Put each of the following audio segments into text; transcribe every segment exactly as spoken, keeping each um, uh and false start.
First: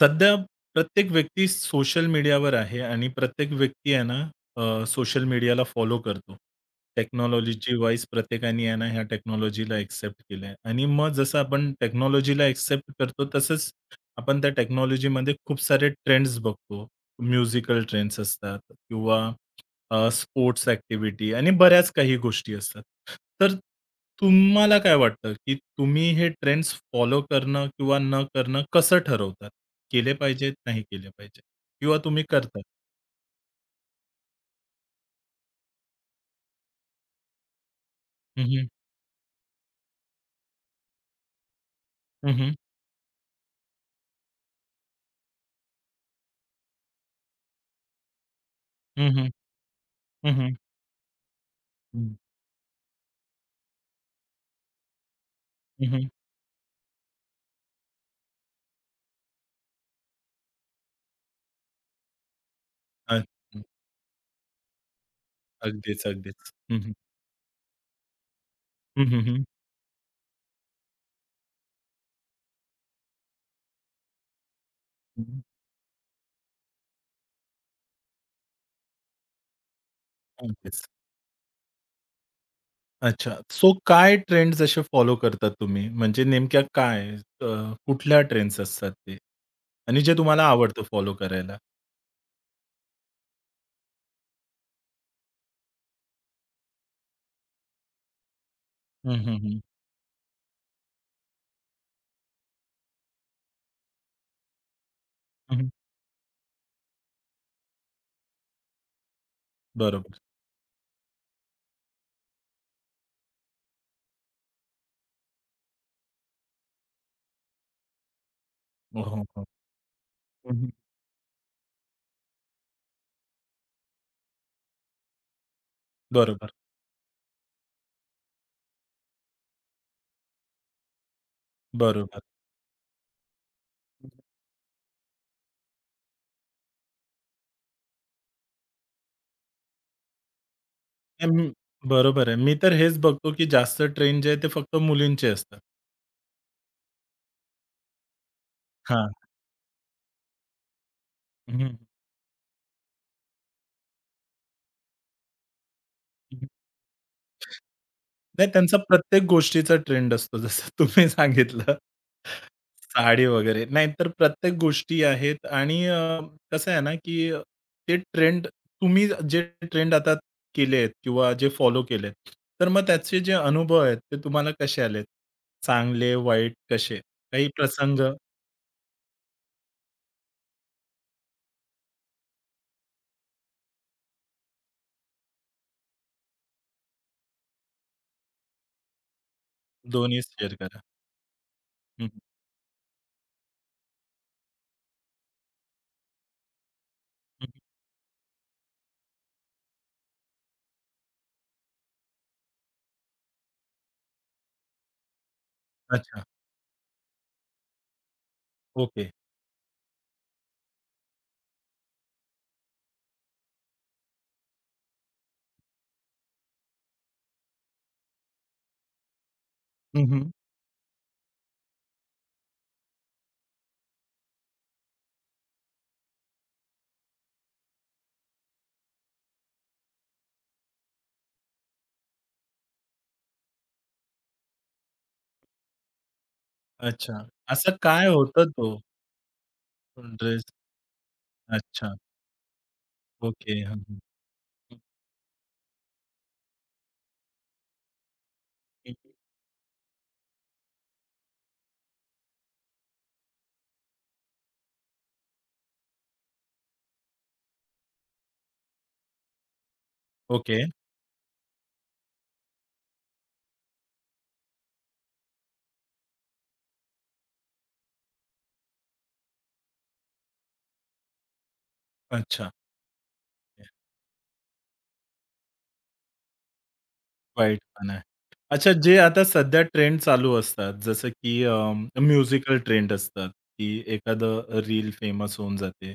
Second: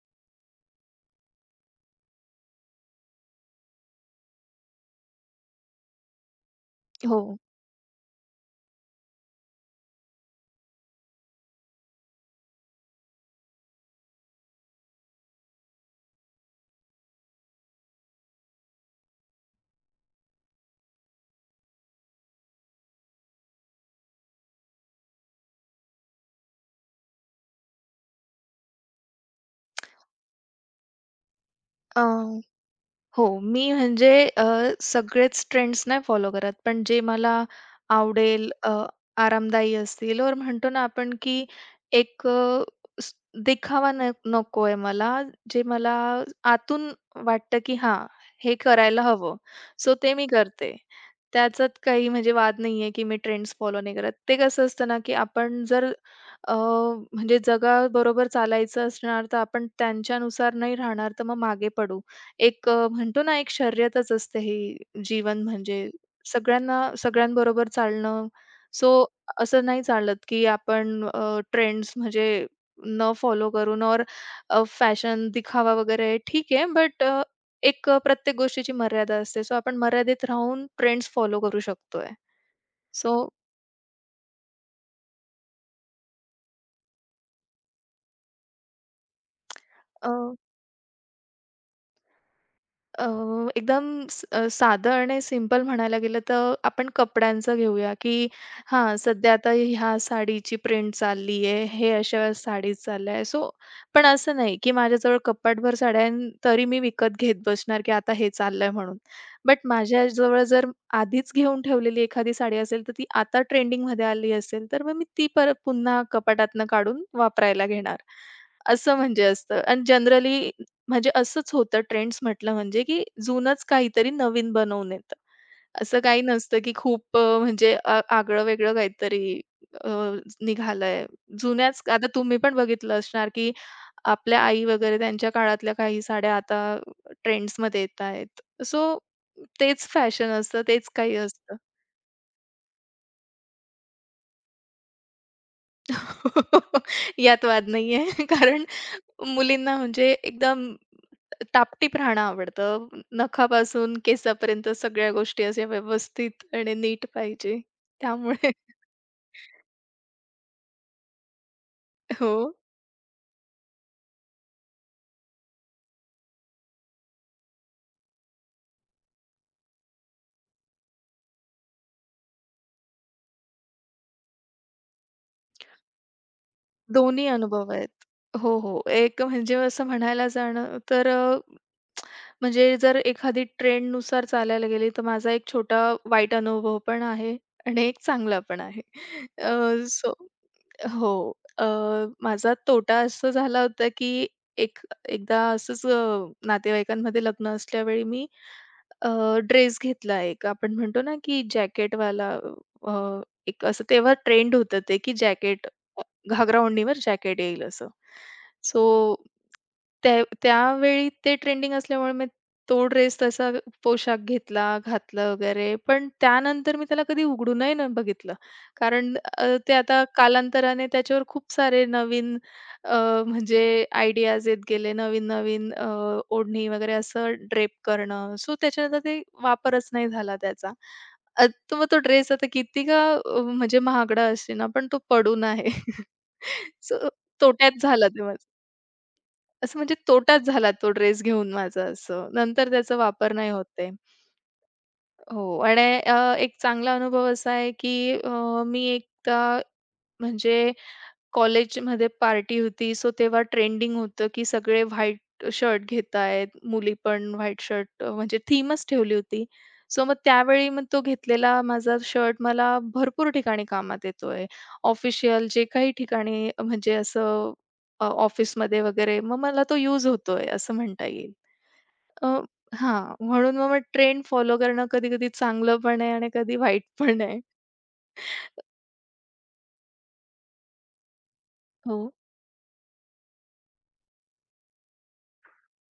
सध्या प्रत्येक व्यक्ती सोशल मीडियावर आहे आणि प्रत्येक व्यक्ती आहे ना सोशल मीडियाला फॉलो करतो. हो. टेक्नॉलॉजीची वाईज प्रत्येकाने आहे ना ह्या टेक्नॉलॉजीला एक्सेप्ट केलंय आणि मग जसं आपण टेक्नॉलॉजीला एक्सेप्ट करतो तसंच आपण त्या टेक्नॉलॉजीमध्ये खूप सारे ट्रेंड्स बघतो. म्युझिकल ट्रेंड्स असतात किंवा अ, स्पोर्ट्स ॲक्टिव्हिटी आणि बऱ्याच काही गोष्टी असतात. तर तुम्हाला काय वाटतं, की तुम्ही हे ट्रेंड्स फॉलो करणं किंवा न करणं कसं ठरवतात? केले पाहिजेत, नाही केले पाहिजेत किंवा अ, तुम्ही करता? हो. मी म्हणजे अ, सगळेच ट्रेंड्स नाही फॉलो करत, पण जे मला हं, आवडेल, हं. अ, आरामदायी असतील और म्हणतो ना आपण, की एक हं, हं. अ, स दिखावा न नकोय मला, जे मला आतून वाटतं, की हां, हे करायला हं, हं. हवं. सो ते मी हं, हं. करते. त्याच्यात काही हं. म्हणजे वाद नाहीये, की मी ट्रेंड्स फॉलो नाही करत. ते कसं असतं ना, की आपण हं, जर हं. अ, म्हणजे जगाबरोबर चालायचं असणार, तर आपण त्यांच्यानुसार नाही राहणार, तर मग मागे पडू. एक अ, म्हणतो ना, एक अच्छा. शर्यतच असते ही जीवन म्हणजे अगदीच, अगदीच. सगळ्यांना हं, हं. सगळ्यांबरोबर चालणं. हं, सो हं, हं. असं नाही चालत, की आपण ट्रेंड्स म्हणजे न फॉलो करून और फॅशन हं. दिखावा वगैरे ठीक आहे, बट एक अ, प्रत्येक गोष्टीची मर्यादा असते. सो आपण मर्यादेत राहून अगदीच. ट्रेंड्स फॉलो करू शकतोय. सो अच्छा. सो काय ट्रेंड्स असे फॉलो करता तुम्ही? म्हणजे नेमक्या काय? अ, कुठल्या ट्रेंड्स असतात ते? आणि जे तुम्हाला आवडतं फॉलो करायला? अ, एकदम स अ, साधं आणि सिंपल म्हणायला गेलं तर आपण कपड्यांचं घेऊया, की हां, हं, सध्या हं, आता हं. ह्या साडीची ट्रेंड चालली आहे, हे अशा साडीज चालल्या आहे. सो पण असं नाही, की माझ्याजवळ हं, कपाटभर साड्या आहे आणि तरी मी विकत घेत बसणार, की आता हे चाललंय म्हणून. बट बरोबर. माझ्याजवळ जर आधीच घेऊन ठेवलेली एखादी साडी असेल, तर ती आता ट्रेंडिंगमध्ये आली असेल, तर मग मी ती परत पुन्हा कपाटातनं काढून वापरायला घेणार. असं हो, हो, म्हणजे हो. असतं आणि जनरली हं, हं. म्हणजे असंच होतं ट्रेंड्स म्हटलं म्हणजे, की जुनंच काहीतरी नवीन बनवून येतं. असं काही बरोबर, नसतं, की खूप अ, म्हणजे आ आगळं-वेगळं काहीतरी अ, निघालंय. जुन्याच आता बरोबर. तुम्ही पण बघितलं असणार, की आपल्या आई वगैरे त्यांच्या काळातल्या काही साड्या आता ट्रेंड्समध्ये येतायत. सो तेच फॅशन असतं, तेच काही अं, असतं. बरोबर आहे. मी तर हेच बघतो, की जास्त ट्रेंड जे आहे ते फक्त मुलींचे असतात. यात वाद नाहीये. कारण हां. मुलींना म्हणजे एकदम हं, हं. टापटीप राहणं आवडतं. नखापासून केसापर्यंत सगळ्या गोष्टी अशा व्यवस्थित आणि नीट पाहिजे. नाही त्यामुळे त्यांचा प्रत्येक गोष्टीचा ट्रेंड असतो. जसं तुम्ही सांगितलं हो, साडी वगैरे. नाहीतर प्रत्येक गोष्टी आहेत आणि अ, कसं आहे ना, की ते ट्रेंड तुम्ही जे ट्रेंड आता केलेत किंवा जे फॉलो केलेत, तर मग त्याचे जे अनुभव आहेत ते तुम्हाला कसे आलेत? चांगले, वाईट कसे? दोन्ही काही अनुभव आहेत. प्रसंग हो, हो. एक म्हणजे असं म्हणायला जाणं तर अ, म्हणजे जर एखादी ट्रेंडनुसार चालायला गेली, तर माझा एक छोटा वाईट अनुभव पण आहे आणि एक चांगला पण आहे. अ, सो दोन्ही शेअर करा. हो. अ, हं, माझा तोटा असं झाला होता, की एक एकदा असंच अ, नातेवाईकांमध्ये लग्न हं. असल्यावेळी मी ड्रेस घेतला एक. आपण म्हणतो ना, की जॅकेटवाला अ, एक असं तेव्हा ट्रेंड होतं ते, की जॅकेट अच्छा. घागरा ओढणीवर जॅकेट येईल असं. ओके. सो त्या त्यावेळी ते ट्रेंडिंग असल्यामुळे मी तो ड्रेस तसा पोशाख घेतला, घातला वगैरे. पण त्यानंतर मी त्याला कधी उघडूनही नाही बघितलं. कारण अ, ते आता हं, हं. कालांतराने त्याच्यावर खूप सारे नवीन अ, म्हणजे आयडियाज येत गेले. नवीन-नवीन अ, ओढणी वगैरे असं ड्रेप करणं. सो त्याच्यानंतर ते वापरच नाही झाला त्याचा. अ, तर मग तो ड्रेस आता किती का अ, म्हणजे महागडा असेना, पण तो पडून आहे. सो अच्छा. तोट्यात असं काय झाला तेव्हा. होतं तो असं म्हणजे तोटाच ड्रेस? झाला तो ड्रेस घेऊन माझा अच्छा. असं. नंतर त्याचा वापर नाही ओके. होत हं, आहे. हं. हो आणि अ, एक चांगला अनुभव असा आहे, की अ, मी एकदा म्हणजे कॉलेजमध्ये पार्टी होती, सो तेव्हा ट्रेंडिंग होतं, की सगळे व्हाईट शर्ट घेतायत, मुली पण व्हाईट शर्ट अ, म्हणजे थीमच ठेवली होती. सो मग ओके. त्यावेळी मग तो घेतलेला माझा शर्ट मला भरपूर ठिकाणी कामात येतोय. ऑफिशियल जे काही ठिकाणी म्हणजे असं अ, ऑफिसमध्ये वगैरे मग मला तो यूज होतोय असं म्हणता येईल. अ, अच्छा. हां, म्हणून मग ट्रेंड फॉलो करणं कधी-कधी चांगलं पण आहे आणि कधी वाईट पण आहे. वाईटपण आहे. अच्छा जे आता सध्या ट्रेंड चालू असतात, जसं की अ, हो. म्युझिकल ट्रेंड असतात, की एखादं रील फेमस होऊन जाते.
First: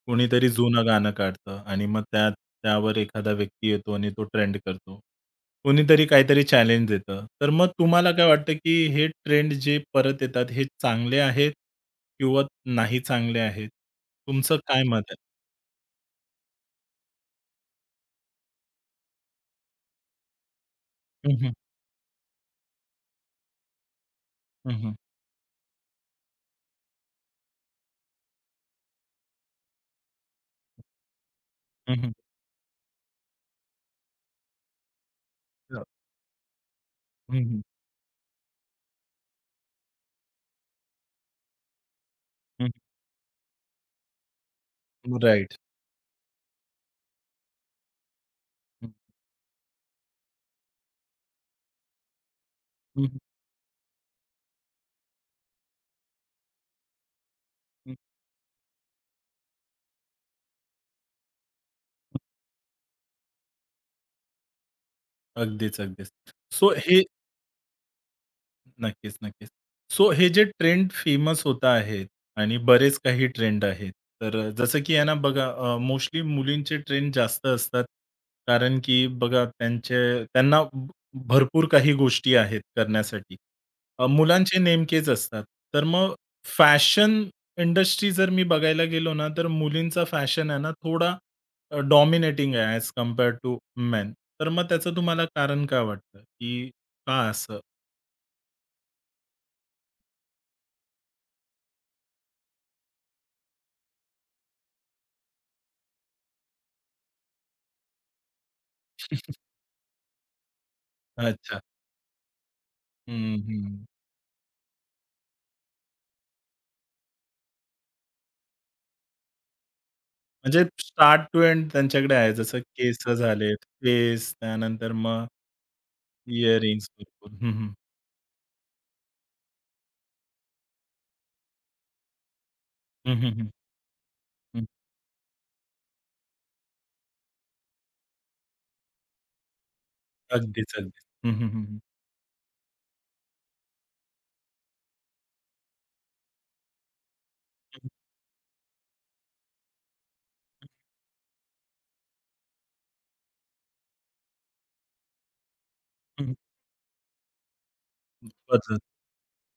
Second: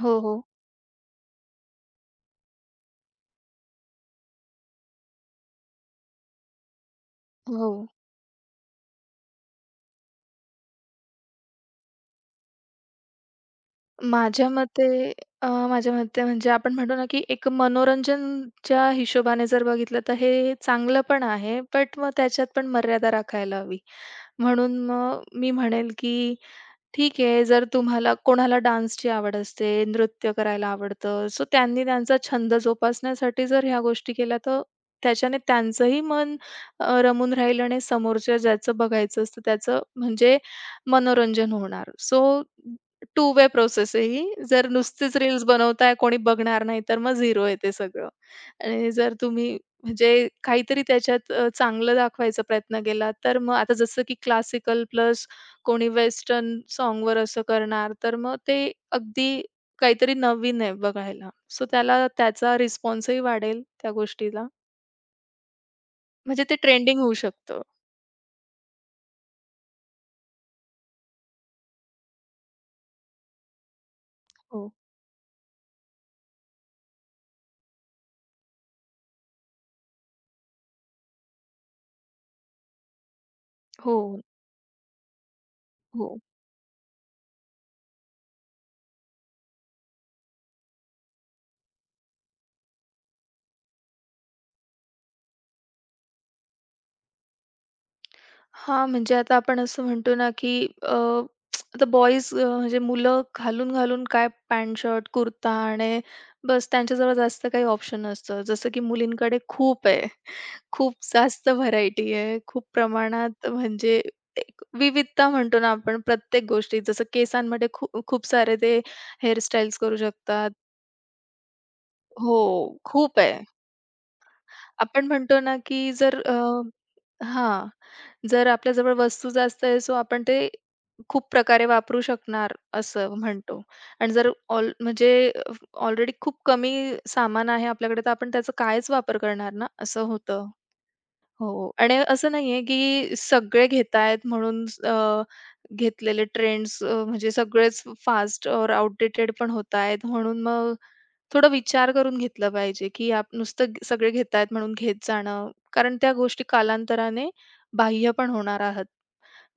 हो, हो. कोणीतरी जुनं गाणं काढतं आणि मग त्या त्यावर एखादा व्यक्ती येतो आणि तो ट्रेंड करतो. कोणीतरी काहीतरी चॅलेंज देतं. तर मग हो. तुम्हाला काय वाटतं, की हे ट्रेंड जे परत येतात, हे चांगले आहेत किंवा नाही चांगले आहेत? माझ्या तुमचं काय मत मते आहे? अ, माझ्या मते म्हणजे आपण म्हणतो ना, की एक मनोरंजनच्या हिशोबाने जर बघितलं तर हे चांगलं पण हं, हं. आहे. बट मग त्याच्यात पण मर्यादा राखायला हवी. म्हणून हं, हं. मग मी म्हणेल, की ठीक आहे, जर तुम्हाला कोणाला डान्सची आवड असते, नृत्य करायला आवडतं, सो त्यांनी हं, हं. त्यांचा छंद जोपासण्यासाठी जर ह्या गोष्टी केल्या, तर त्याच्याने त्यांचंही मन अ, रमून हं, हं. राहील आणि समोरच्या ज्याचं बघायचं असतं त्याचं म्हणजे मनोरंजन होणार. सो टू वे प्रोसेस आहे ही. जर नुसतीच हं, रील्स राइट. बनवताय, कोणी बघणार नाही, तर मग झिरो आहे सगळं. हं. आणि जर तुम्ही म्हणजे काहीतरी त्याच्यात अ, चांगलं दाखवायचा प्रयत्न केला, तर मग आता जसं की क्लासिकल प्लस कोणी वेस्टर्न सॉन्गवर असं करणार, तर मग ते अगदी काहीतरी नवीन आहे बघायला. सो त्याला त्याचा रिस्पॉन्सही वाढेल त्या गोष्टीला. अगदीच, अगदीच. म्हणजे ते सो ट्रेंडिंग हे, होऊ शकतं. नक्कीच, नक्कीच. सो हे जे ट्रेंड फेमस होत आहेत आणि बरेच काही ट्रेंड आहेत. तर अ, हो. जसं की आहे बघा मोस्टली मुलींचे ट्रेंड जास्त असतात. कारण की बघा त्यांचे त्यांना भ- भरपूर काही गोष्टी आहेत करण्यासाठी. हो, अ, मुलांचे नेमकेच असतात. तर मग हो. फॅशन इंडस्ट्री जर मी बघायला गेलो ना, तर मुलींचा फॅशन आहे ना थोडा डॉमिनेटिंग आहे ॲज कंपेअर्ड टू मेन. तर मग त्याचं तुम्हाला कारण काय वाटतं, की का असं? हां, म्हणजे आता आपण असं म्हणतो ना, की अ, आता बॉयज म्हणजे मुलं घालून-घालून काय पॅन्ट शर्ट, कुर्ता आणि बस त्यांच्याजवळ जास्त काही ऑप्शन नसतं. जसं की मुलींकडे खूप आहे. खूप जास्त अच्छा. व्हरायटी आहे. खूप हं, प्रमाणात हं. म्हणजे एक विविधता म्हणतो ना आपण प्रत्येक गोष्टीत. जसं केसांमध्ये खूप खूप सारे ते हेअर स्टाईल्स करू शकतात. म्हणजे स्टार्ट टू एंड त्यांच्याकडे आहे. हो, जसं केस खूप आहे. झाले, फेस त्यानंतर आपण मग म्हणतो ना, की जर अ, इयरिंग्स भरपूर. हं, हां, हं. जर आपल्याजवळ वस्तू जास्त आहे, सो आपण ते खूप प्रकारे वापरू शकणार असं हं, हं, हं. म्हणतो. आणि जर हं. ऑल म्हणजे ऑलरेडी खूप कमी सामान आहे आपल्याकडे, तर आपण त्याचा कायच वापर करणार ना, असं होतं. अगदीच, अगदीच. हं, हं, हो हं. आणि असं नाहीये, की सगळे घेतायत म्हणून अ, घेतलेले ट्रेंड्स अ, म्हणजे सगळेच हं, फास्ट और आउटडेटेड पण होत आहेत. म्हणून मग थोडा विचार करून घेतलं पाहिजे, की आप नुसतं ग- सगळे घेतायत म्हणून घेत जाणं. कारण त्या हं. गोष्टी कालांतराने बाह्य पण होणार बदलत. आहात.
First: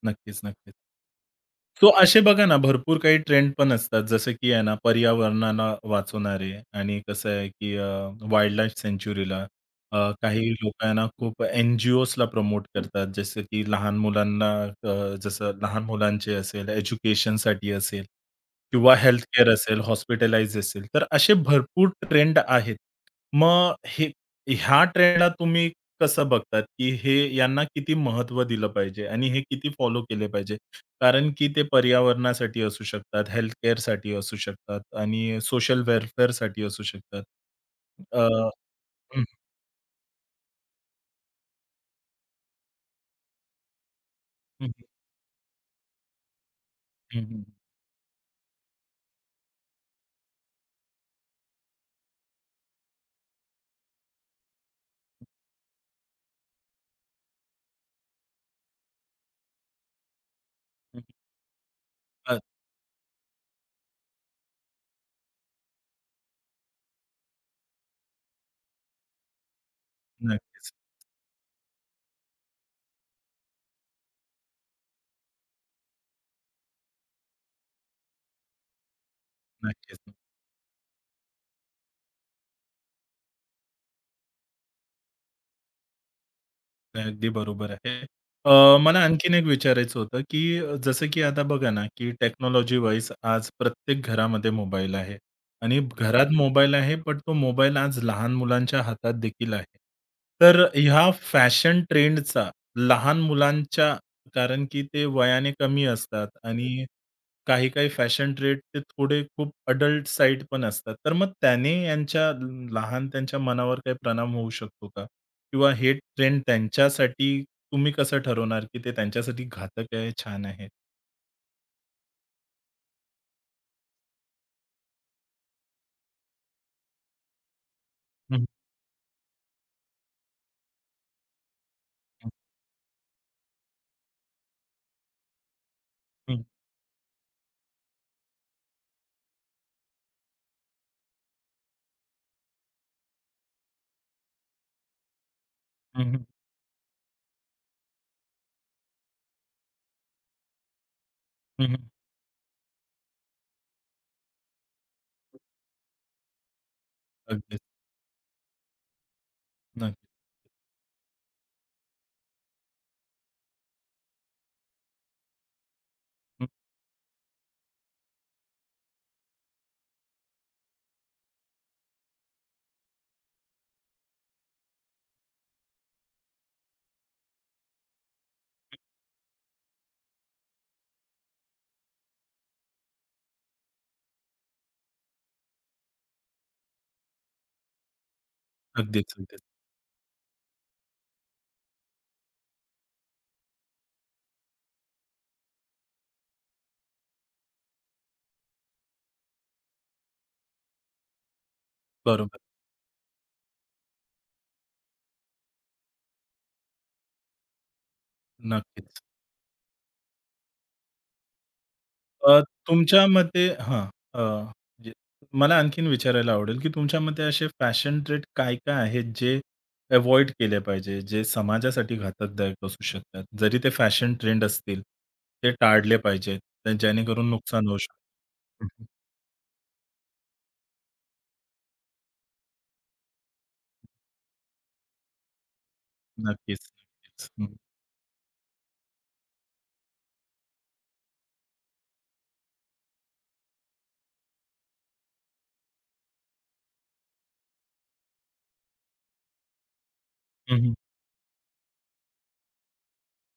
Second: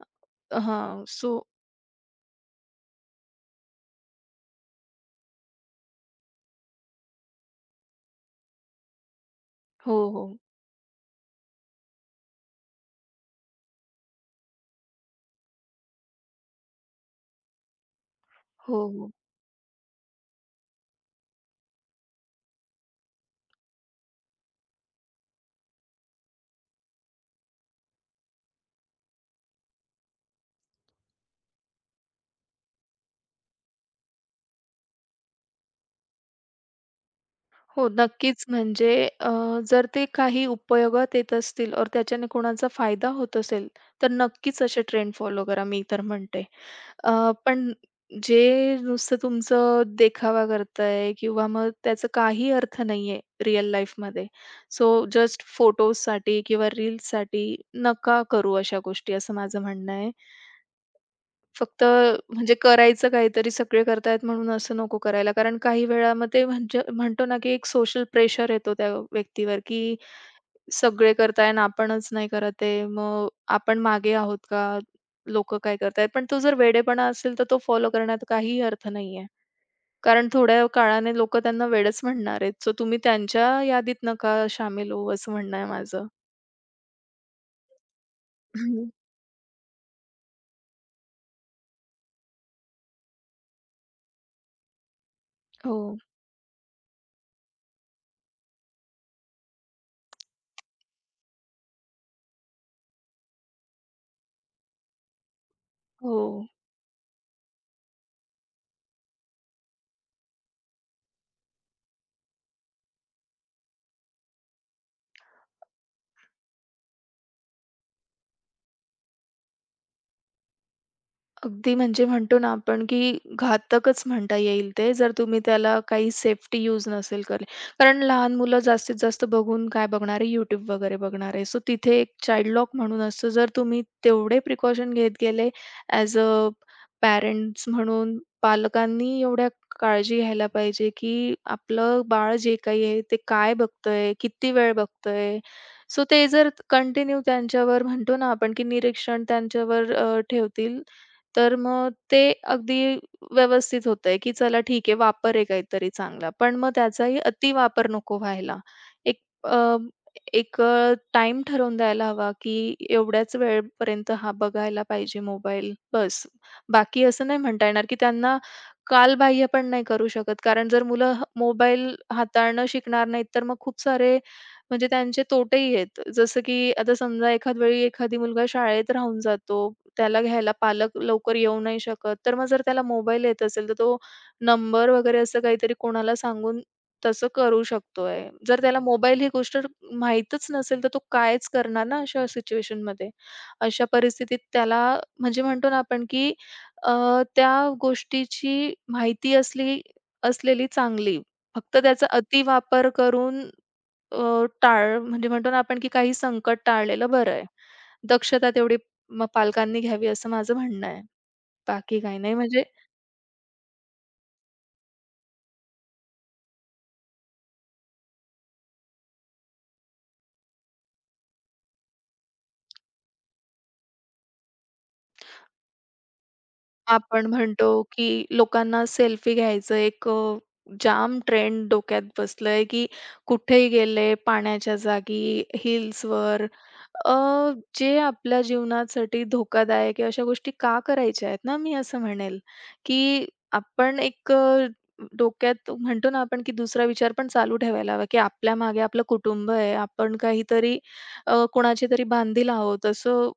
नक्कीच, नक्कीच. हां. सो सो असे बघा ना, भरपूर काही ट्रेंड पण असतात. जसं की आहे ना, पर्यावरणाला वाचवणारे आणि कसं आहे, की अ, वाईल्डलाईफ सँच्युरीला अ, हो, हो. काही लोकं आहे ना, खूप एन जी ओजला प्रमोट करतात. जसं की लहान मुलांना अ, जसं लहान मुलांचे असेल, एज्युकेशनसाठी असेल हो, किंवा हो. हेल्थ केअर असेल, हॉस्पिटलाइज असेल. तर असे भरपूर ट्रेंड आहेत. मग हे ह्या ट्रेंडला तुम्ही कसं बघतात, की हे यांना किती महत्त्व दिलं पाहिजे आणि हे किती फॉलो केले पाहिजे? कारण की ते पर्यावरणासाठी असू शकतात, हेल्थ केअरसाठी असू शकतात आणि सोशल वेलफेअरसाठी असू शकतात. हो, अ, नक्कीच. म्हणजे हं, अ, जर ते काही उपयोगात येत असतील और त्याच्याने कोणाचा फायदा होत असेल, तर नक्कीच हं, असे ट्रेंड फॉलो करा, मी तर म्हणते. अ, हं, हं, पण जे नुसतं तुमचं देखावा करतंय किंवा मग त्याचा काही अर्थ नाहीये रिअल लाईफमध्ये. सो जस्ट फोटोजसाठी किंवा रील्ससाठी नका करू अशा गोष्टी, असं माझं म्हणणं आहे. हं. फक्त अ, म्हणजे करायचं काहीतरी सगळे करतायत म्हणून असं नको करायला. कारण काही वेळा मग ते म्हणजे म्हणतो ना, की एक सोशल प्रेशर येतो त्या व्यक्तीवर, की नक्कीच, सगळे करताय आणि आपणच नाही करत आहे. मग आपण मागे आहोत का? लोकं काय करतायत? पण तो जर वेडेपणा असेल तर तो फॉलो करण्यात काहीही अर्थ नाहीये. नक्कीच. कारण थोड्या काळाने लोकं त्यांना वेडच म्हणणार आहेत. सो तुम्ही त्यांच्या यादीत नका शामील होऊ असं म्हणणं आहे माझं. अगदी बरोबर आहे. अ, हम्म. मला आणखीन एक विचारायचं होतं, की अ, जसं की आता बघा ना, की टेक्नॉलॉजी वाईज आज प्रत्येक घरामध्ये मोबाईल आहे आणि हो, घरात मोबाईल आहे, पण तो मोबाईल आज लहान मुलांच्या हातात देखील आहे. तर ह्या फॅशन ट्रेंडचा लहान मुलांच्या कारण की ते वयाने कमी हो. असतात आणि काही-काही फॅशन ट्रेंड ते थोडे खूप अडल्ट साइड पण असतात. तर मग त्याने यांच्या लहान त्यांच्या मनावर काही परिणाम होऊ शकतो का? किंवा हे ट्रेंड त्यांच्यासाठी तुम्ही कसं ठरवणार, की ते त्यांच्यासाठी घातक आहे, छान आहे? अगदी म्हणजे म्हणतो ना आपण, की घातकच म्हणता येईल ते, जर तुम्ही त्याला काही सेफ्टी यूज नसेल करले, कारण लहान हं, मुलं जास्तीत जास्त बघून काय बघणार आहे, YouTube वगैरे बघणार आहे. सो तिथे एक हं, चाइल्ड लॉक म्हणून असतं. जर तुम्ही तेवढे प्रिकॉशन घेत गेले ॲज हं, अ पॅरेंट्स म्हणून, पालकांनी एवढ्या काळजी घ्यायला पाहिजे, की आपलं बाळ जे काही आहे, ते काय बघतंय, किती वेळ बघतंय. हं, सो हं, ते जर कंटिन्यू त्यांच्यावर म्हणतो ना आपण, की निरीक्षण त्यांच्यावर अ, ठेवतील तर हं, हं. मग ते अगदी व्यवस्थित होतंय, की चला ठीक आहे वापर आहे काहीतरी चांगला. पण मग त्याचाही अगदीच. अतिवापर नको व्हायला. एक अ, नक्की. एक टाइम टाईम ठरवून द्यायला हवा, की एवढ्याच वेळपर्यंत हा बघायला पाहिजे मोबाईल बस. हं. बाकी असं नाही म्हणता येणार, की त्यांना कालबाह्य पण नाही करू शकत. कारण जर मुलं ह मोबाईल हाताळणं शिकणार नाहीत, तर मग खूप सारे म्हणजे त्यांचे तोटेही आहेत. जसं की आता समजा एखाद वेळी एखादी मुलगा शाळेत राहून जातो त्याला घ्यायला पालक लवकर येऊ नाही शकत. तर मग जर त्याला मोबाईल येत असेल, तर तो नंबर वगैरे असं काहीतरी कोणाला सांगून तसं करू शकतोय. जर त्याला अगदीच, मोबाईल ही अगदीच. गोष्ट माहीतच नसेल, तर तो कायच करणार ना अशा सिच्युएशनमध्ये. अशा परिस्थितीत त्याला म्हणजे म्हणतो ना आपण, की अ, त्या गोष्टीची माहिती असली असलेली चांगली. फक्त त्याचा बरोबर. अतिवापर करून अ, टाळ म्हणजे म्हणतो ना आपण की काही संकट टाळलेलं बरं आहे. दक्षता तेवढी नक्कीच. मग पालकांनी घ्यावी असं माझं म्हणणं आहे. बाकी काही नाही अ, म्हणजे तुमच्या मते हां, अ, जे मला आणखीन विचारायला आवडेल, की तुमच्या मते असे फॅशन ट्रेट काय-काय आहेत, जे अव्हॉइड केले पाहिजे, जे समाजासाठी घातकदायक असू शकतात? जरी ते फॅशन ट्रेंड असतील, ते टाळले पाहिजेत, तर आपण जेणेकरून नुकसान होऊ म्हणतो, शकतं. की लोकांना हं, सेल्फी घ्यायचं एक अ, जाम ट्रेंड डोक्यात बसलंय, की कुठेही गेले पाण्याच्या जागी, हिल्सवर. नक्कीच, अ, नक्कीच. हं, जे आपल्या जीवनासाठी धोकादायक आहे अशा गोष्टी का करायच्या आहेत ना, मी असं म्हणेल, की आपण एक अ, डोक्यात म्हणतो ना आपण, की दुसरा विचार पण चालू ठेवायला हवा, की आपल्या मागे आपलं कुटुंब आहे. आपण हं, काहीतरी अ, कोणाची तरी बांधील आहोत असं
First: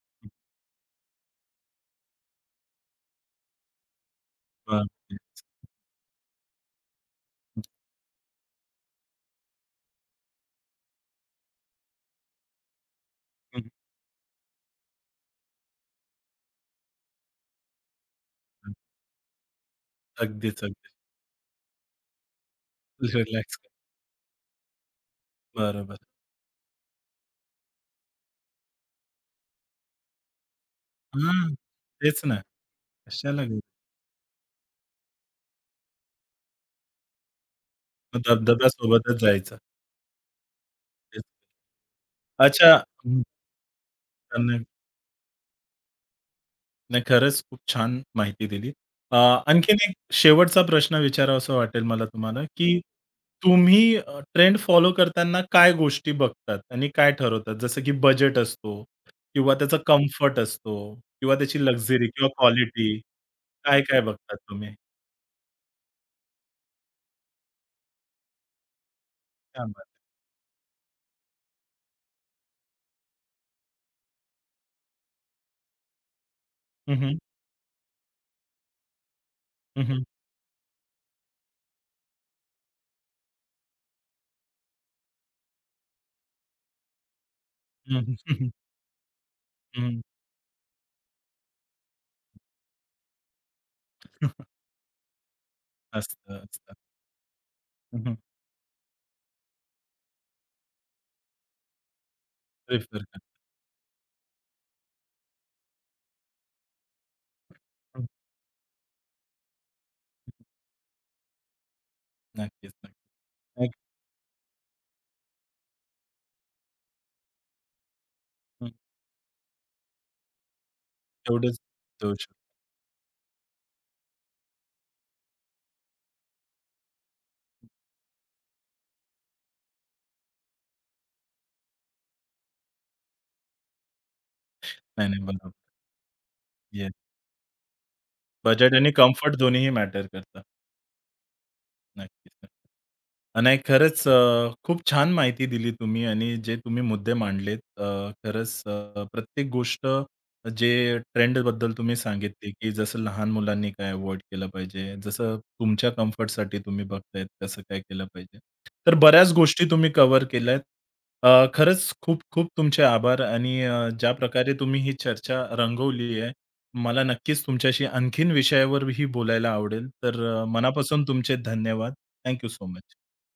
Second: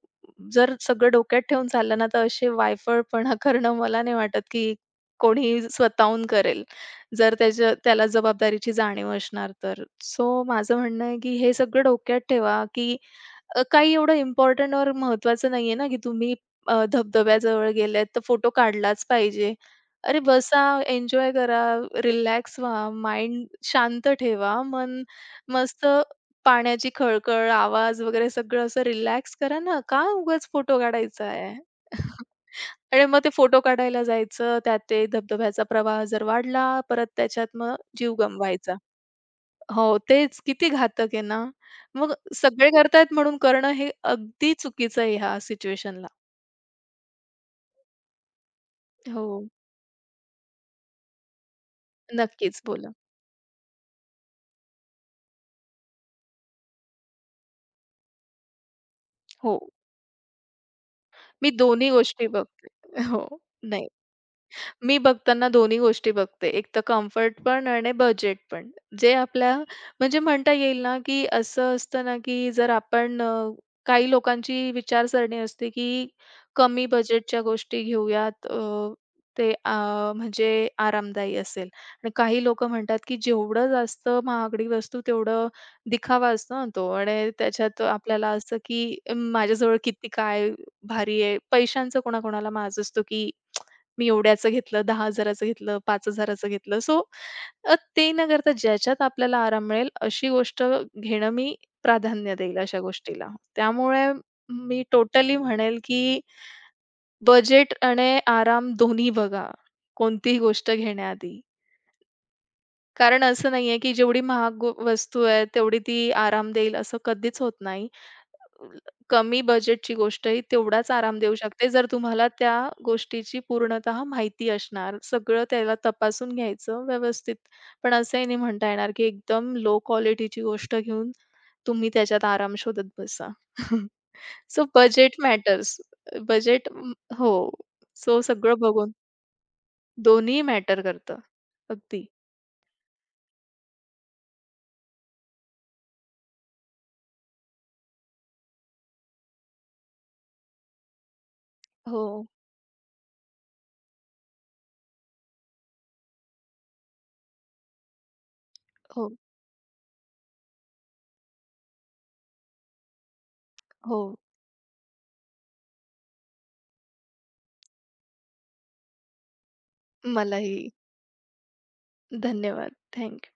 जर सगळं डोक्यात ठेवून चाललं ना, तर असे वायफळपणा करणं मला नाही वाटत, की बापरे! कोणी स्वतःहून करेल. जर त्याच्या त्याला जबाबदारीची जाणीव असणार तर. सो माझं म्हणणं आहे, की हे सगळं डोक्यात ठेवा, की अ, हं, काही एवढं इम्पोर्टंट और महत्त्वाचं नाहीये ना, की तुम्ही अ, धबधब्याजवळ गेलेत तर फोटो काढलाच पाहिजे. अरे बसा, अगदीच, अगदीच. एन्जॉय करा, रिलॅक्स व्हा, माइंड रिलॅक्स. शांत ठेवा, मन मस्त बरोबर. पाण्याची खळखळ, आवाज वगैरे सगळं असं रिलॅक्स करा ना. का उगाच फोटो काढायचा हां, आहे? तेच ना. आणि मग ते कशाला घेऊ? फोटो काढायला जायचं, त्यात ते धबधब्याचा प्रवाह जर वाढला, परत त्याच्यात मग जीव मग गमवायचा. धबधब्यासोबतच जायचं. हो, तेच किती घातक आहे तेच. ना. मग सगळे अच्छा. करतायत म्हणून करणं हे अगदी हं. चुकीचं आहे ह्या सिच्युएशनला. नाही, खरंच खूप छान माहिती दिली. अ, हो, आणखीन एक शेवटचा प्रश्न विचारावासा वाटेल मला तुम्हाला, नक्कीच की बोला. तुम्ही अ, ट्रेंड फॉलो करताना काय गोष्टी बघतात आणि काय ठरवतात? जसं की बजेट असतो किंवा हो, त्याचा कम्फर्ट असतो किंवा मी त्याची दोन्ही लक्झरी गोष्टी किंवा बघते. क्वालिटी हो, नाही. काय-काय बघतात तुम्ही? मी बघताना दोन्ही गोष्टी बघते. एक तर कम्फर्ट पण आणि बजेट पण. जे आपल्या क्या बात म्हणजे म्हणता येईल ना, की असं असतं ना, की जर आपण अ, काही लोकांची विचारसरणी असते, की कमी है! हं, हं. बजेटच्या गोष्टी घेऊयात. अ, ते हं, हं. आ, म्हणजे आरामदायी असेल आणि काही लोकं म्हणतात, की जेवढं जास्त महागडी वस्तू तेवढं दिखावा असतो ना तो आणि त्याच्यात हं, हं. आपल्याला हं, हं. असं, की अम, माझ्याजवळ हं. किती काय भारी आहे. पैशांचं कोणाकोणाला माज असतो, की मी एवढ्याचं घेतलं, 10,000चं घेतलं, असतं, 5,000चं असतं. घेतलं. सो हं, ते हं. न करता ज्याच्यात आपल्याला आराम मिळेल अशी गोष्ट घेणं मी प्राधान्य देईल अशा प्रिफर करतात. गोष्टीला. त्यामुळे मी टोटली म्हणेल, की बजेट आणि आराम दोन्ही बघा, कोणतीही गोष्ट घेण्याआधी. नक्कीच, कारण असं नक्कीच. नाहीये, की जेवढी महाग गो वस्तू आहे तेवढी ती आराम देईल असं कधीच होत नाही. हं. कमी बजेटची गोष्ट ही तेवढाच आराम देऊ तेवढंच शकते, जर देऊ तुम्हाला शकतो. त्या गोष्टीची पूर्णतः माहिती असणार. सगळं त्याला तपासून घ्यायचं व्यवस्थित. पण असंही नाही म्हणता येणार, की एकदम लो क्वालिटीची गोष्ट घेऊन तुम्ही त्याच्यात आराम शोधत बसा. सो नाही, बजेट नाही. बरोबर. मॅटर्स. Budget yes. हो. सो सगळं बजेट आणि बघून कम्फर्ट दोन्हीही मॅटर दोन्ही करतात. मॅटर करतं. अगदी. नक्कीच, नक्कीच. अ, नाही खरंच अ, खूप छान माहिती दिली तुम्ही आणि जे तुम्ही मुद्दे मांडलेत अ, खरंच अ, प्रत्येक गोष्ट जे ट्रेंडबद्दल तुम्ही हो, सांगितली, की जसं लहान मुलांनी काय अव्हॉइड केलं पाहिजे, जसं तुमच्या कम्फर्टसाठी तुम्ही बघतायत कसं काय केलं पाहिजे. तर हो, बऱ्याच गोष्टी तुम्ही कव्हर केल्यात. अ, खरंच खूप-खूप तुमचे आभार आणि अ, हो. ज्या प्रकारे तुम्ही ही चर्चा रंगवली आहे मला नक्कीच तुमच्याशी आणखीन विषयावरही बोलायला आवडेल. तर अ, मलाही. मनापासून तुमचे धन्यवाद. थँक सो धन्यवाद. मच. थँक